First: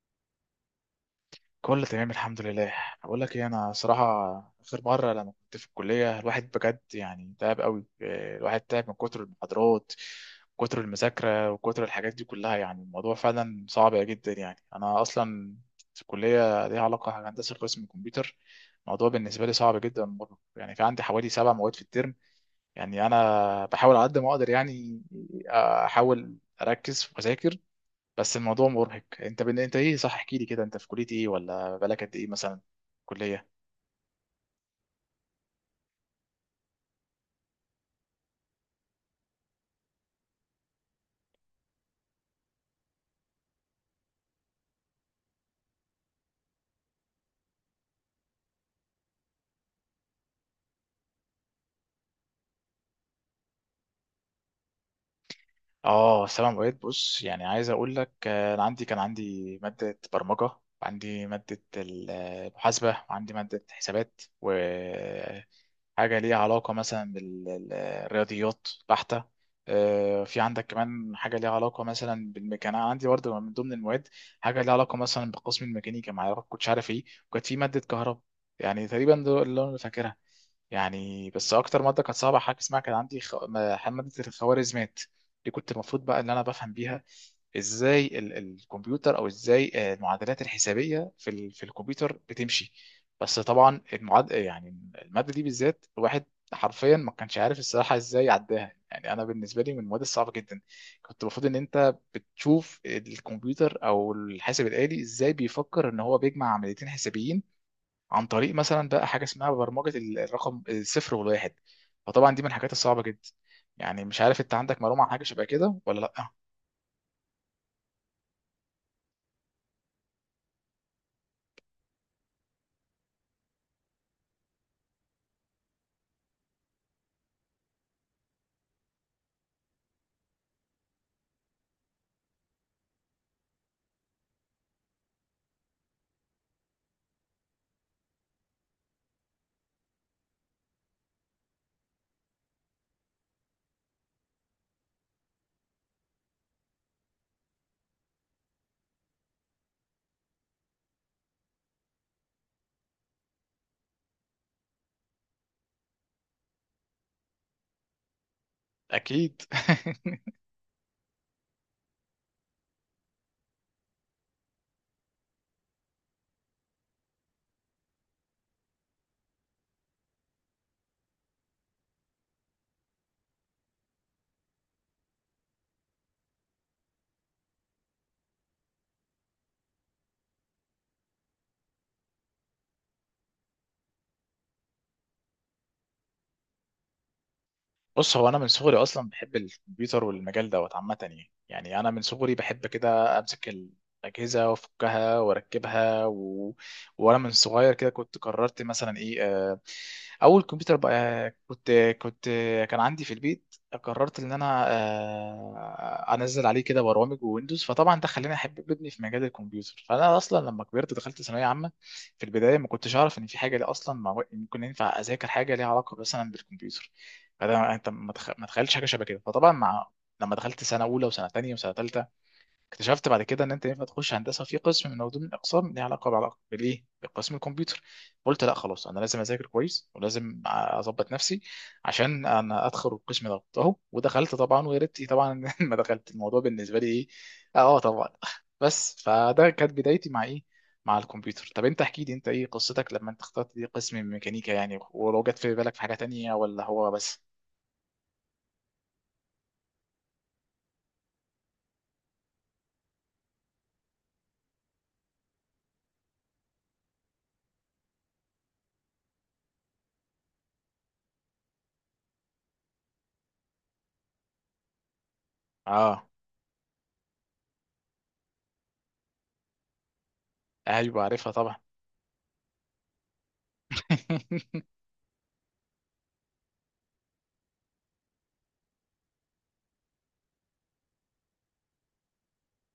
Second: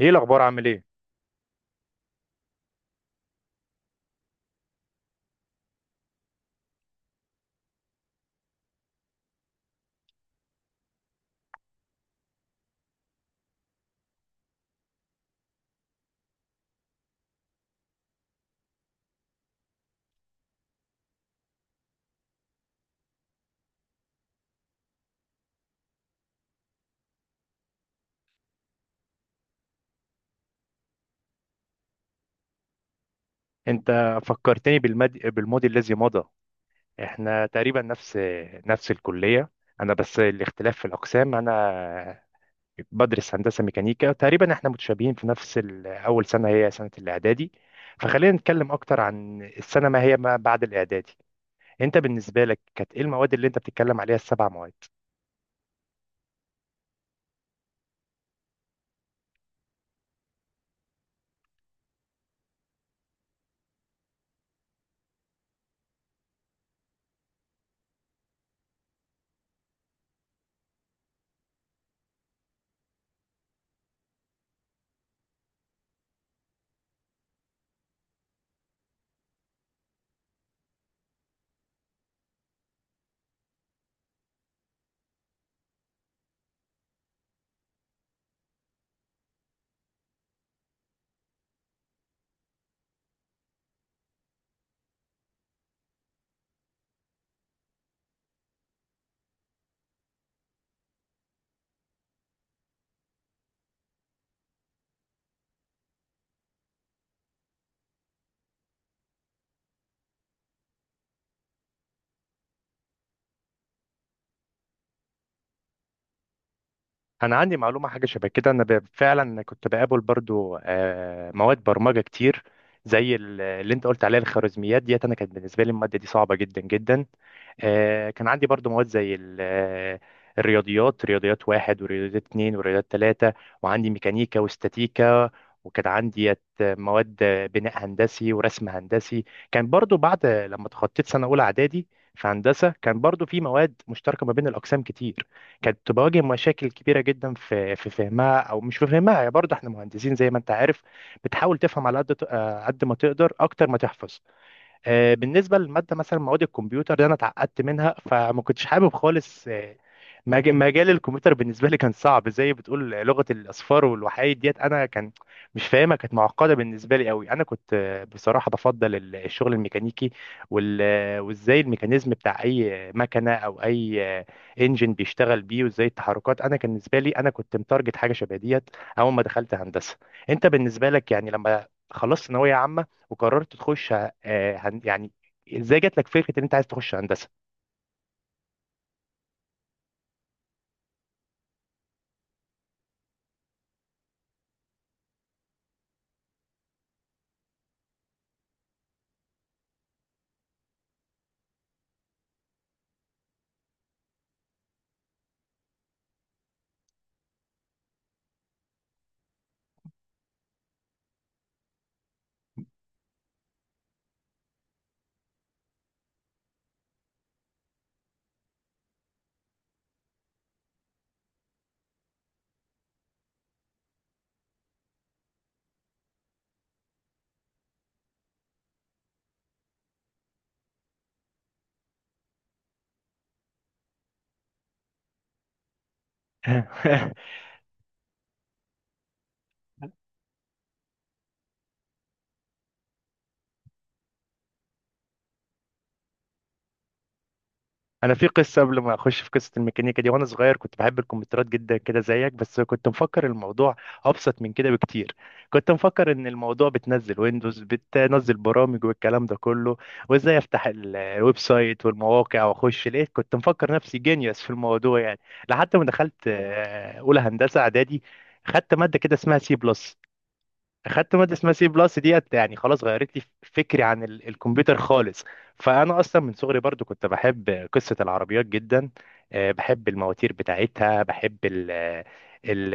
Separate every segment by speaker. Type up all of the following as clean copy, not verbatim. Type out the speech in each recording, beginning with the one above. Speaker 1: ايه الاخبار، عامل ايه؟
Speaker 2: كله تمام الحمد لله. بقول لك ايه، انا صراحه اخر مره لما كنت في الكليه الواحد بجد تعب قوي، الواحد تعب من كتر المحاضرات، كتر المذاكره وكتر الحاجات دي كلها. يعني الموضوع فعلا صعب جدا. يعني انا اصلا في الكليه ليها علاقه هندسه قسم الكمبيوتر. الموضوع بالنسبه لي صعب جدا مرة. يعني في عندي حوالي 7 مواد في الترم، يعني انا بحاول على قد ما اقدر، يعني احاول اركز واذاكر. بس الموضوع مرهق. انت ايه؟ صح، احكي لي كده، انت في كليه ايه؟ ولا بقالك قد ايه مثلا؟ كليه.
Speaker 1: انت فكرتني بالماضي الذي مضى. احنا تقريبا نفس الكليه. انا بس الاختلاف في الاقسام، انا بدرس هندسه ميكانيكا. تقريبا احنا متشابهين في نفس اول سنه، هي سنه الاعدادي. فخلينا نتكلم اكتر عن السنه، ما هي ما بعد الاعدادي. انت بالنسبه لك كانت ايه المواد اللي انت بتتكلم عليها، السبع مواد؟
Speaker 2: اه سلام اوقات. بص يعني عايز اقول لك، انا كان عندي ماده برمجه، عندي ماده المحاسبه، وعندي ماده حسابات، وحاجه ليها علاقه مثلا بالرياضيات بحته. في عندك كمان حاجه ليها علاقه مثلا بالميكانيكا. أنا عندي برضه من ضمن المواد حاجه ليها علاقه مثلا بقسم الميكانيكا، ما أعرف- كنتش عارف ايه، وكانت في ماده كهرباء. يعني تقريبا دول اللي انا فاكرها. يعني بس اكتر ماده كانت صعبه حاجه اسمها كان عندي خ... ما- ماده الخوارزميات. دي كنت المفروض بقى ان انا بفهم بيها ازاي الكمبيوتر، او ازاي المعادلات الحسابيه في الكمبيوتر بتمشي. بس طبعا المعاد يعني الماده دي بالذات الواحد حرفيا ما كانش عارف الصراحه ازاي عداها. يعني انا بالنسبه لي من المواد الصعبه جدا. كنت المفروض ان انت بتشوف الكمبيوتر او الحاسب الالي ازاي بيفكر ان هو بيجمع عمليتين حسابيين عن طريق مثلا بقى حاجه اسمها برمجه الرقم الصفر والواحد. فطبعا دي من الحاجات الصعبه جدا. يعني مش عارف انت عندك معلومه عن حاجه شبه كده ولا لا؟
Speaker 1: انا عندي معلومه حاجه شبه كده. انا فعلا كنت بقابل برضو مواد برمجه كتير زي اللي انت قلت عليها الخوارزميات ديت، انا كانت بالنسبه لي الماده دي صعبه جدا جدا. كان عندي برضو مواد زي الرياضيات، رياضيات واحد ورياضيات اتنين ورياضيات تلاتة، وعندي ميكانيكا واستاتيكا، وكان عندي مواد بناء هندسي ورسم هندسي. كان برضو بعد لما تخطيت سنة أولى إعدادي في هندسة، كان برضو في مواد مشتركة ما بين الأقسام كتير، كانت بواجه مشاكل كبيرة جدا في فهمها، أو مش في فهمها. يعني برضو احنا مهندسين زي ما أنت عارف، بتحاول تفهم على قد ت- آه، قد ما تقدر أكتر ما تحفظ. بالنسبه للماده مثلا، مواد الكمبيوتر دي انا اتعقدت منها، فما كنتش حابب
Speaker 2: اكيد
Speaker 1: خالص مجال الكمبيوتر. بالنسبه لي كان صعب، زي بتقول لغه الاصفار والوحايد ديت، انا كان مش فاهمها، كانت معقده بالنسبه لي قوي. انا كنت بصراحه بفضل الشغل الميكانيكي وازاي الميكانيزم بتاع اي مكنه او اي انجن بيشتغل بيه وازاي التحركات. انا كان بالنسبه لي، انا كنت متارجت حاجه شبه ديت اول ما دخلت هندسه. انت بالنسبه لك يعني لما خلصت ثانويه عامه وقررت تخش آه، هن- يعني ازاي جات لك فكره ان انت عايز تخش هندسه؟
Speaker 2: بص، هو انا من صغري اصلا بحب الكمبيوتر والمجال دوت عامه، يعني يعني انا من صغري بحب كده امسك الاجهزه وافكها واركبها و... وانا من صغير كده كنت قررت مثلا ايه، اول كمبيوتر بقى كنت كان عندي في البيت قررت ان انا انزل عليه كده برامج وويندوز. فطبعا ده خلاني احب ابني في مجال الكمبيوتر. فانا اصلا لما كبرت دخلت ثانويه عامه. في البدايه ما كنتش اعرف ان في حاجه ليه اصلا ممكن ينفع اذاكر حاجه ليها علاقه مثلا بالكمبيوتر. فده انت ما تخيلتش حاجه شبه كده. فطبعا مع لما دخلت سنه اولى وسنه تانية وسنه تالتة اكتشفت بعد كده ان انت ينفع تخش هندسه في قسم من ضمن الاقسام ليها علاقه بعلاقه بالايه بقسم الكمبيوتر. قلت لا خلاص، انا لازم اذاكر كويس ولازم اظبط نفسي عشان انا ادخل القسم ده اهو. ودخلت طبعا، ويا ريتني طبعا ما دخلت. الموضوع بالنسبه لي ايه. اه طبعا. بس فده كانت بدايتي مع ايه، مع الكمبيوتر. طب انت احكي لي، انت ايه قصتك لما انت اخترت دي قسم ميكانيكا يعني، ولو جت في بالك في حاجه تانية ولا هو بس؟
Speaker 1: انا في قصه قبل ما اخش في قصه الميكانيكا دي. وانا صغير كنت بحب الكمبيوترات جدا كده زيك، بس كنت مفكر الموضوع ابسط من كده بكتير. كنت مفكر ان الموضوع بتنزل ويندوز، بتنزل برامج والكلام ده كله، وازاي افتح الويب سايت والمواقع واخش. لقيت كنت مفكر نفسي جينيوس في الموضوع يعني، لحد ما
Speaker 2: اه.
Speaker 1: دخلت اولى هندسه اعدادي. خدت ماده كده اسمها سي بلس.
Speaker 2: ايوه
Speaker 1: اخدت
Speaker 2: عارفها
Speaker 1: ماده اسمها
Speaker 2: طبعا.
Speaker 1: سي بلس ديت يعني خلاص غيرت لي فكري عن الكمبيوتر خالص. فانا اصلا من صغري برضو كنت بحب قصه العربيات جدا. بحب المواتير بتاعتها، بحب ال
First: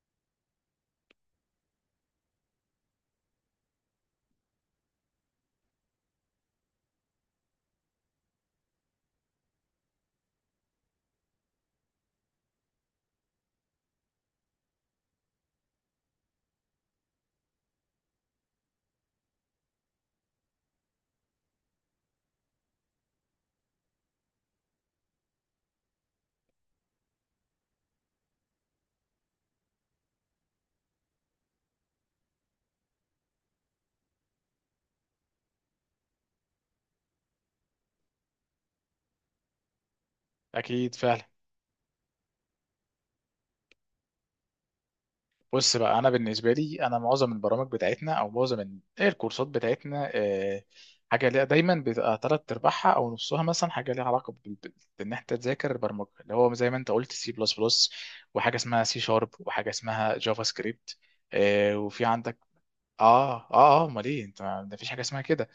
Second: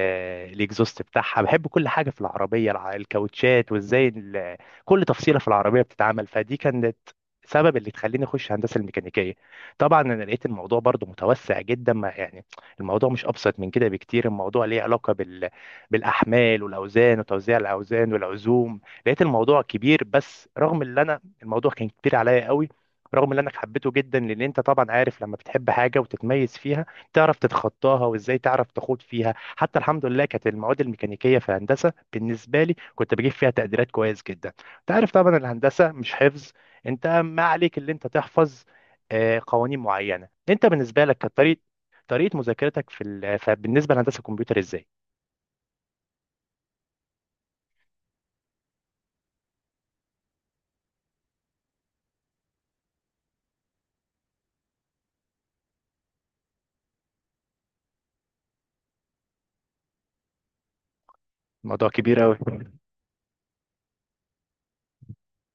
Speaker 1: الاكزوست بتاعها، بحب كل حاجه في العربيه، الكاوتشات، وازاي كل تفصيله في العربيه بتتعمل. فدي كانت سبب اللي تخليني اخش هندسه الميكانيكيه. طبعا انا لقيت الموضوع برضو متوسع جدا، ما يعني الموضوع مش ابسط من كده بكتير. الموضوع ليه علاقه بالاحمال والاوزان وتوزيع الاوزان والعزوم. لقيت الموضوع كبير. بس رغم اللي انا، الموضوع كان كبير عليا قوي، رغم اللي انا حبيته جدا، لان انت طبعا عارف لما بتحب حاجه وتتميز فيها، تعرف تتخطاها وازاي تعرف تخوض فيها. حتى الحمد لله كانت المواد الميكانيكيه في هندسه بالنسبه لي كنت بجيب فيها تقديرات كويس جدا. انت عارف طبعا الهندسه مش حفظ، انت ما عليك اللي انت تحفظ قوانين معينه. انت
Speaker 2: اكيد
Speaker 1: بالنسبه لك
Speaker 2: فعلا.
Speaker 1: كانت طريقه، طريقه مذاكرتك فبالنسبه لهندسه الكمبيوتر ازاي؟
Speaker 2: بص بقى، انا بالنسبه لي انا معظم البرامج بتاعتنا او معظم إيه الكورسات بتاعتنا، حاجه ليها دايما بتبقى تلات ارباعها او نصها مثلا حاجه ليها علاقه بان انت تذاكر البرمجه، اللي هو زي ما انت قلت سي بلس بلس، وحاجه اسمها سي شارب، وحاجه اسمها جافا سكريبت،
Speaker 1: الموضوع
Speaker 2: وفي
Speaker 1: كبير
Speaker 2: عندك.
Speaker 1: قوي.
Speaker 2: اه اه اه، امال ايه انت، ده مفيش حاجه اسمها كده.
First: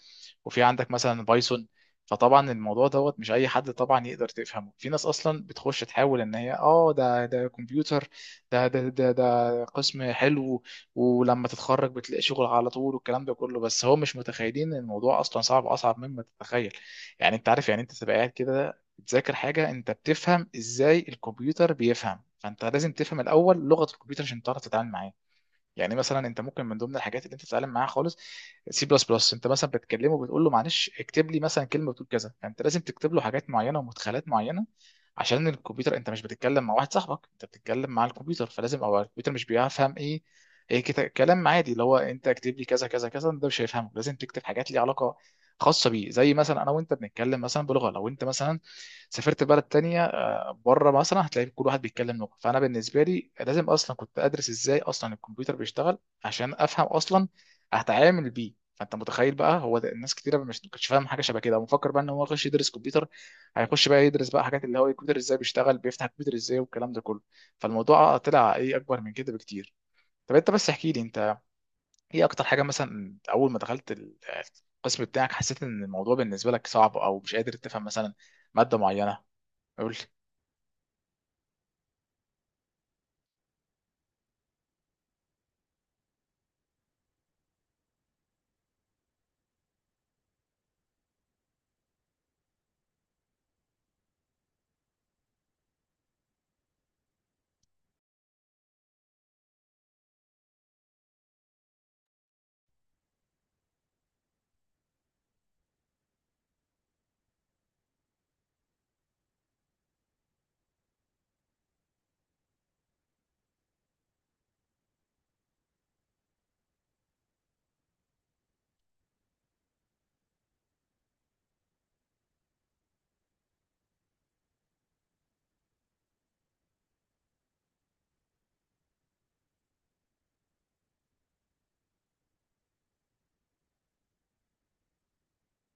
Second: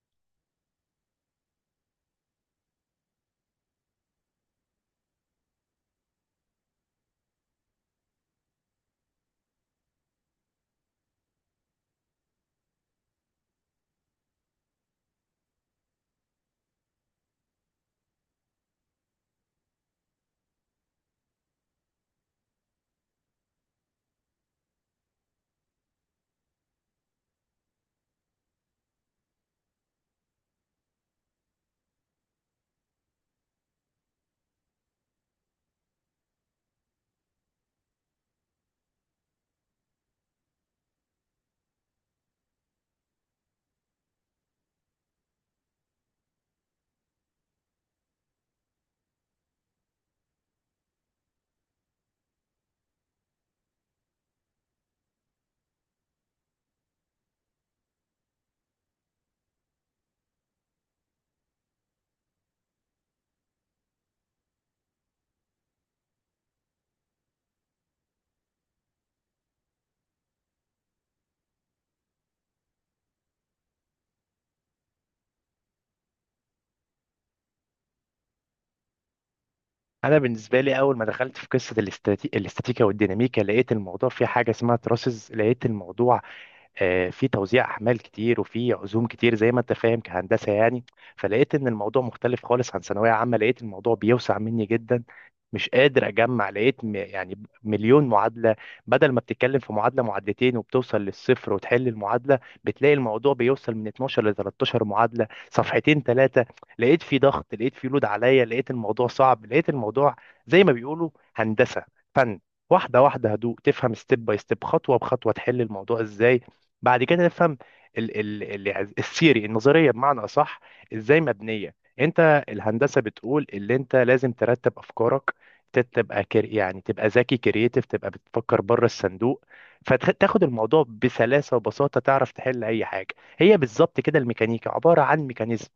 Speaker 2: وفي عندك مثلا بايثون. فطبعا الموضوع دوت مش اي حد طبعا يقدر تفهمه. في ناس اصلا بتخش تحاول ان هي اه ده كمبيوتر، ده قسم حلو، ولما تتخرج بتلاقي شغل على طول والكلام ده كله. بس هو مش متخيلين ان الموضوع اصلا صعب، اصعب مما تتخيل. يعني انت عارف يعني انت تبقى قاعد كده بتذاكر حاجه انت بتفهم ازاي الكمبيوتر بيفهم. فانت لازم تفهم الاول لغه الكمبيوتر عشان تعرف تتعامل معاه. يعني مثلا انت ممكن من ضمن الحاجات اللي انت تتعلم معاها خالص سي بلس بلس، انت مثلا بتكلمه بتقول له معلش اكتب لي مثلا كلمه بتقول كذا. فانت لازم تكتب له حاجات معينه ومدخلات معينه عشان الكمبيوتر. انت مش بتتكلم مع واحد صاحبك، انت بتتكلم مع الكمبيوتر. فلازم، او الكمبيوتر مش بيفهم ايه، ايه كلام عادي اللي هو انت اكتب لي كذا كذا كذا، ده مش هيفهمه. لازم تكتب حاجات ليها علاقه خاصه بيه. زي مثلا انا وانت بنتكلم مثلا بلغه، لو انت مثلا سافرت بلد تانية بره مثلا هتلاقي كل واحد بيتكلم لغه. فانا بالنسبه لي لازم اصلا كنت ادرس ازاي اصلا الكمبيوتر بيشتغل عشان افهم اصلا هتعامل بيه. فانت متخيل بقى، هو ده. الناس كتيره مش ما كانتش فاهم حاجه شبه كده ومفكر بقى ان هو يخش يدرس كمبيوتر، هيخش بقى يدرس بقى حاجات اللي هو الكمبيوتر ازاي بيشتغل، بيفتح الكمبيوتر ازاي، والكلام ده كله. فالموضوع طلع ايه، اكبر من كده بكتير. طب انت بس احكي لي، انت ايه اكتر حاجه مثلا اول ما دخلت القسم بتاعك حسيت ان الموضوع بالنسبه لك صعب، او مش قادر تفهم مثلا ماده معينه؟ قول لي.
Speaker 1: انا بالنسبه لي اول ما دخلت في قصه الاستاتيكا والديناميكا، لقيت الموضوع فيه حاجه اسمها تراسز. لقيت الموضوع في توزيع احمال كتير وفي عزوم كتير زي ما انت فاهم كهندسه يعني. فلقيت ان الموضوع مختلف خالص عن ثانويه عامه، لقيت الموضوع بيوسع مني جدا، مش قادر اجمع. لقيت يعني مليون معادله. بدل ما بتتكلم في معادله، معادلتين، وبتوصل للصفر وتحل المعادله، بتلاقي الموضوع بيوصل من 12 ل 13 معادله، صفحتين ثلاثه. لقيت في ضغط، لقيت في لود عليا، لقيت الموضوع صعب، لقيت الموضوع زي ما بيقولوا هندسه فن. واحده واحده، هدوء، تفهم ستيب باي ستيب، خطوه بخطوه، تحل الموضوع ازاي. بعد كده نفهم ال الثيري، النظريه بمعنى اصح، ازاي مبنيه. انت الهندسه بتقول اللي انت لازم ترتب افكارك، ت- تبقى كر يعني تبقى ذكي، كرييتيف، تبقى بتفكر بره الصندوق، فتاخد الموضوع بسلاسه وبساطه، تعرف تحل اي حاجه. هي بالظبط كده الميكانيكا، عباره عن ميكانيزم.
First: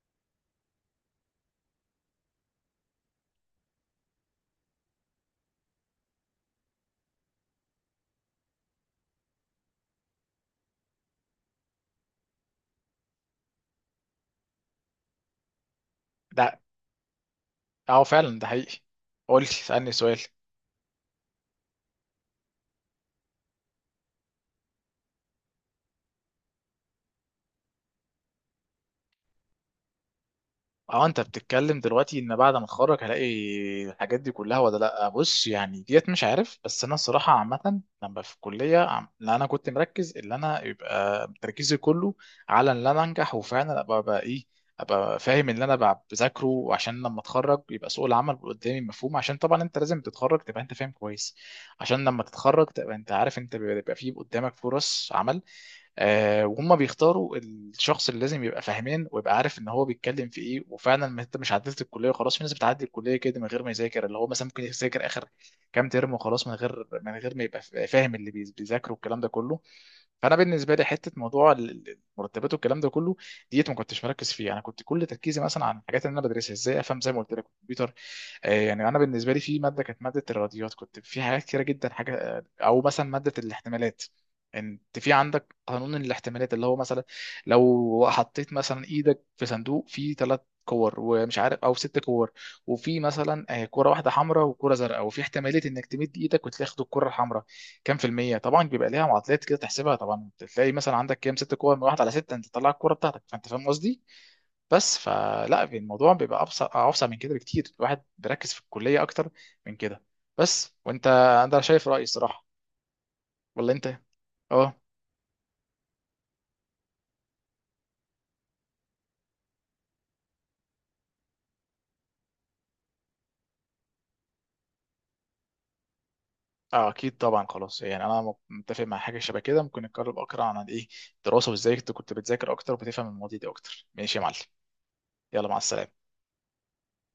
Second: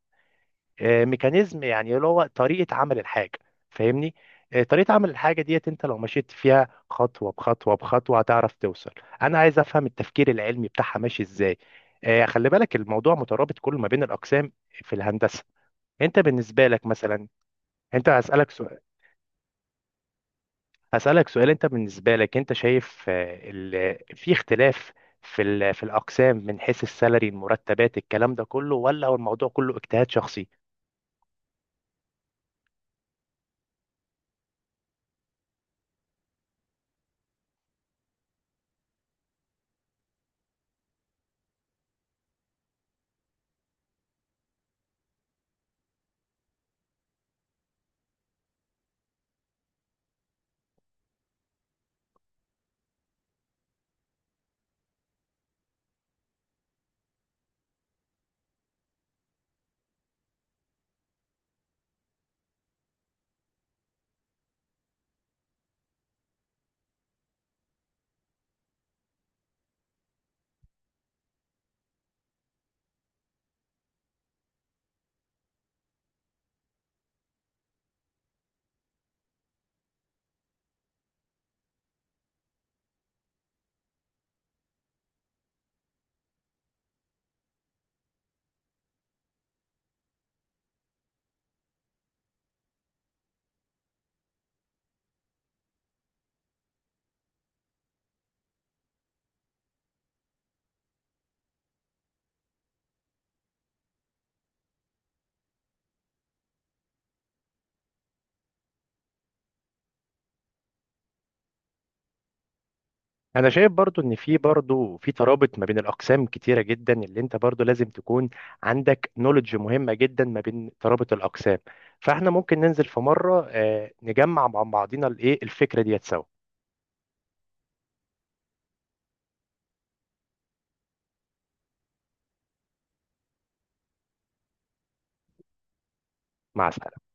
Speaker 1: ميكانيزم يعني اللي هو طريقة عمل الحاجة، فاهمني؟ طريقة عمل الحاجة ديت، انت لو مشيت فيها خطوة بخطوة بخطوة هتعرف توصل. انا عايز افهم التفكير العلمي بتاعها ماشي ازاي. خلي بالك الموضوع مترابط كله ما بين الاقسام في الهندسة. انت
Speaker 2: ده
Speaker 1: بالنسبة لك مثلا،
Speaker 2: اه
Speaker 1: انت
Speaker 2: فعلا، ده
Speaker 1: هسألك
Speaker 2: حقيقي.
Speaker 1: سؤال.
Speaker 2: قول لي، اسالني سؤال.
Speaker 1: هسألك سؤال: انت بالنسبة لك انت شايف في اختلاف في الاقسام من حيث السالري، المرتبات، الكلام ده كله، ولا هو الموضوع كله اجتهاد شخصي؟
Speaker 2: اه انت بتتكلم دلوقتي ان بعد ما اتخرج هلاقي الحاجات دي كلها ولا لا؟ بص يعني ديت مش عارف، بس انا الصراحه عامه لما في الكليه لا، انا كنت مركز اللي انا يبقى تركيزي كله على ان انا انجح، وفعلا ابقى بقى ايه، ابقى فاهم اللي انا بقى بذاكره، وعشان لما اتخرج يبقى سوق العمل قدامي مفهوم. عشان طبعا انت لازم تتخرج تبقى انت فاهم كويس عشان لما تتخرج تبقى انت عارف انت بيبقى فيه قدامك فرص عمل، وهم بيختاروا الشخص اللي لازم يبقى فاهمان ويبقى عارف ان هو بيتكلم في ايه. وفعلا ما انت مش عدلت الكليه وخلاص، في ناس بتعدي الكليه كده من غير ما يذاكر، اللي هو مثلا ممكن يذاكر اخر كام ترم وخلاص، من غير ما يبقى فاهم اللي بيذاكره والكلام ده كله. فانا بالنسبه لي حته موضوع المرتبات والكلام ده كله ديت ما كنتش مركز فيه. انا كنت كل تركيزي مثلا عن الحاجات اللي انا بدرسها ازاي افهم زي ما قلت لك الكمبيوتر. يعني انا بالنسبه لي في ماده كانت ماده الرياضيات، كنت في حاجات كتيره جدا حاجه او مثلا ماده الاحتمالات. انت في عندك قانون الاحتمالات اللي هو مثلا لو حطيت مثلا ايدك في صندوق فيه 3 كور، ومش عارف او 6 كور، وفي مثلا كره واحده حمراء وكره زرقاء، وفي احتماليه انك تمد ايدك وتاخد الكره الحمراء كام في المية. طبعا بيبقى ليها معادلات كده تحسبها، طبعا تلاقي مثلا عندك كام 6 كور، من 1/6 انت تطلع الكورة بتاعتك. فانت فاهم قصدي؟ بس فلا الموضوع بيبقى ابسط من كده بكتير. الواحد بيركز في الكلية اكتر من كده. بس وانت، انا شايف رأيي الصراحة،
Speaker 1: انا
Speaker 2: ولا
Speaker 1: شايف
Speaker 2: انت؟
Speaker 1: برضو ان في،
Speaker 2: اه
Speaker 1: برضو في ترابط ما بين الاقسام كتيره جدا، اللي انت برضو لازم تكون عندك نولج مهمه جدا ما بين ترابط الاقسام. فاحنا ممكن ننزل في مره نجمع مع بعضينا الايه الفكره ديت سوا.
Speaker 2: اه، اكيد طبعا خلاص، يعني انا متفق مع حاجة شبه كده. ممكن نتكلم اكتر عن ايه، الدراسة وازاي كنت بتذاكر اكتر وبتفهم المواضيع دي اكتر. ماشي يا معلم، يلا مع السلامة.
Speaker 1: مع السلامه.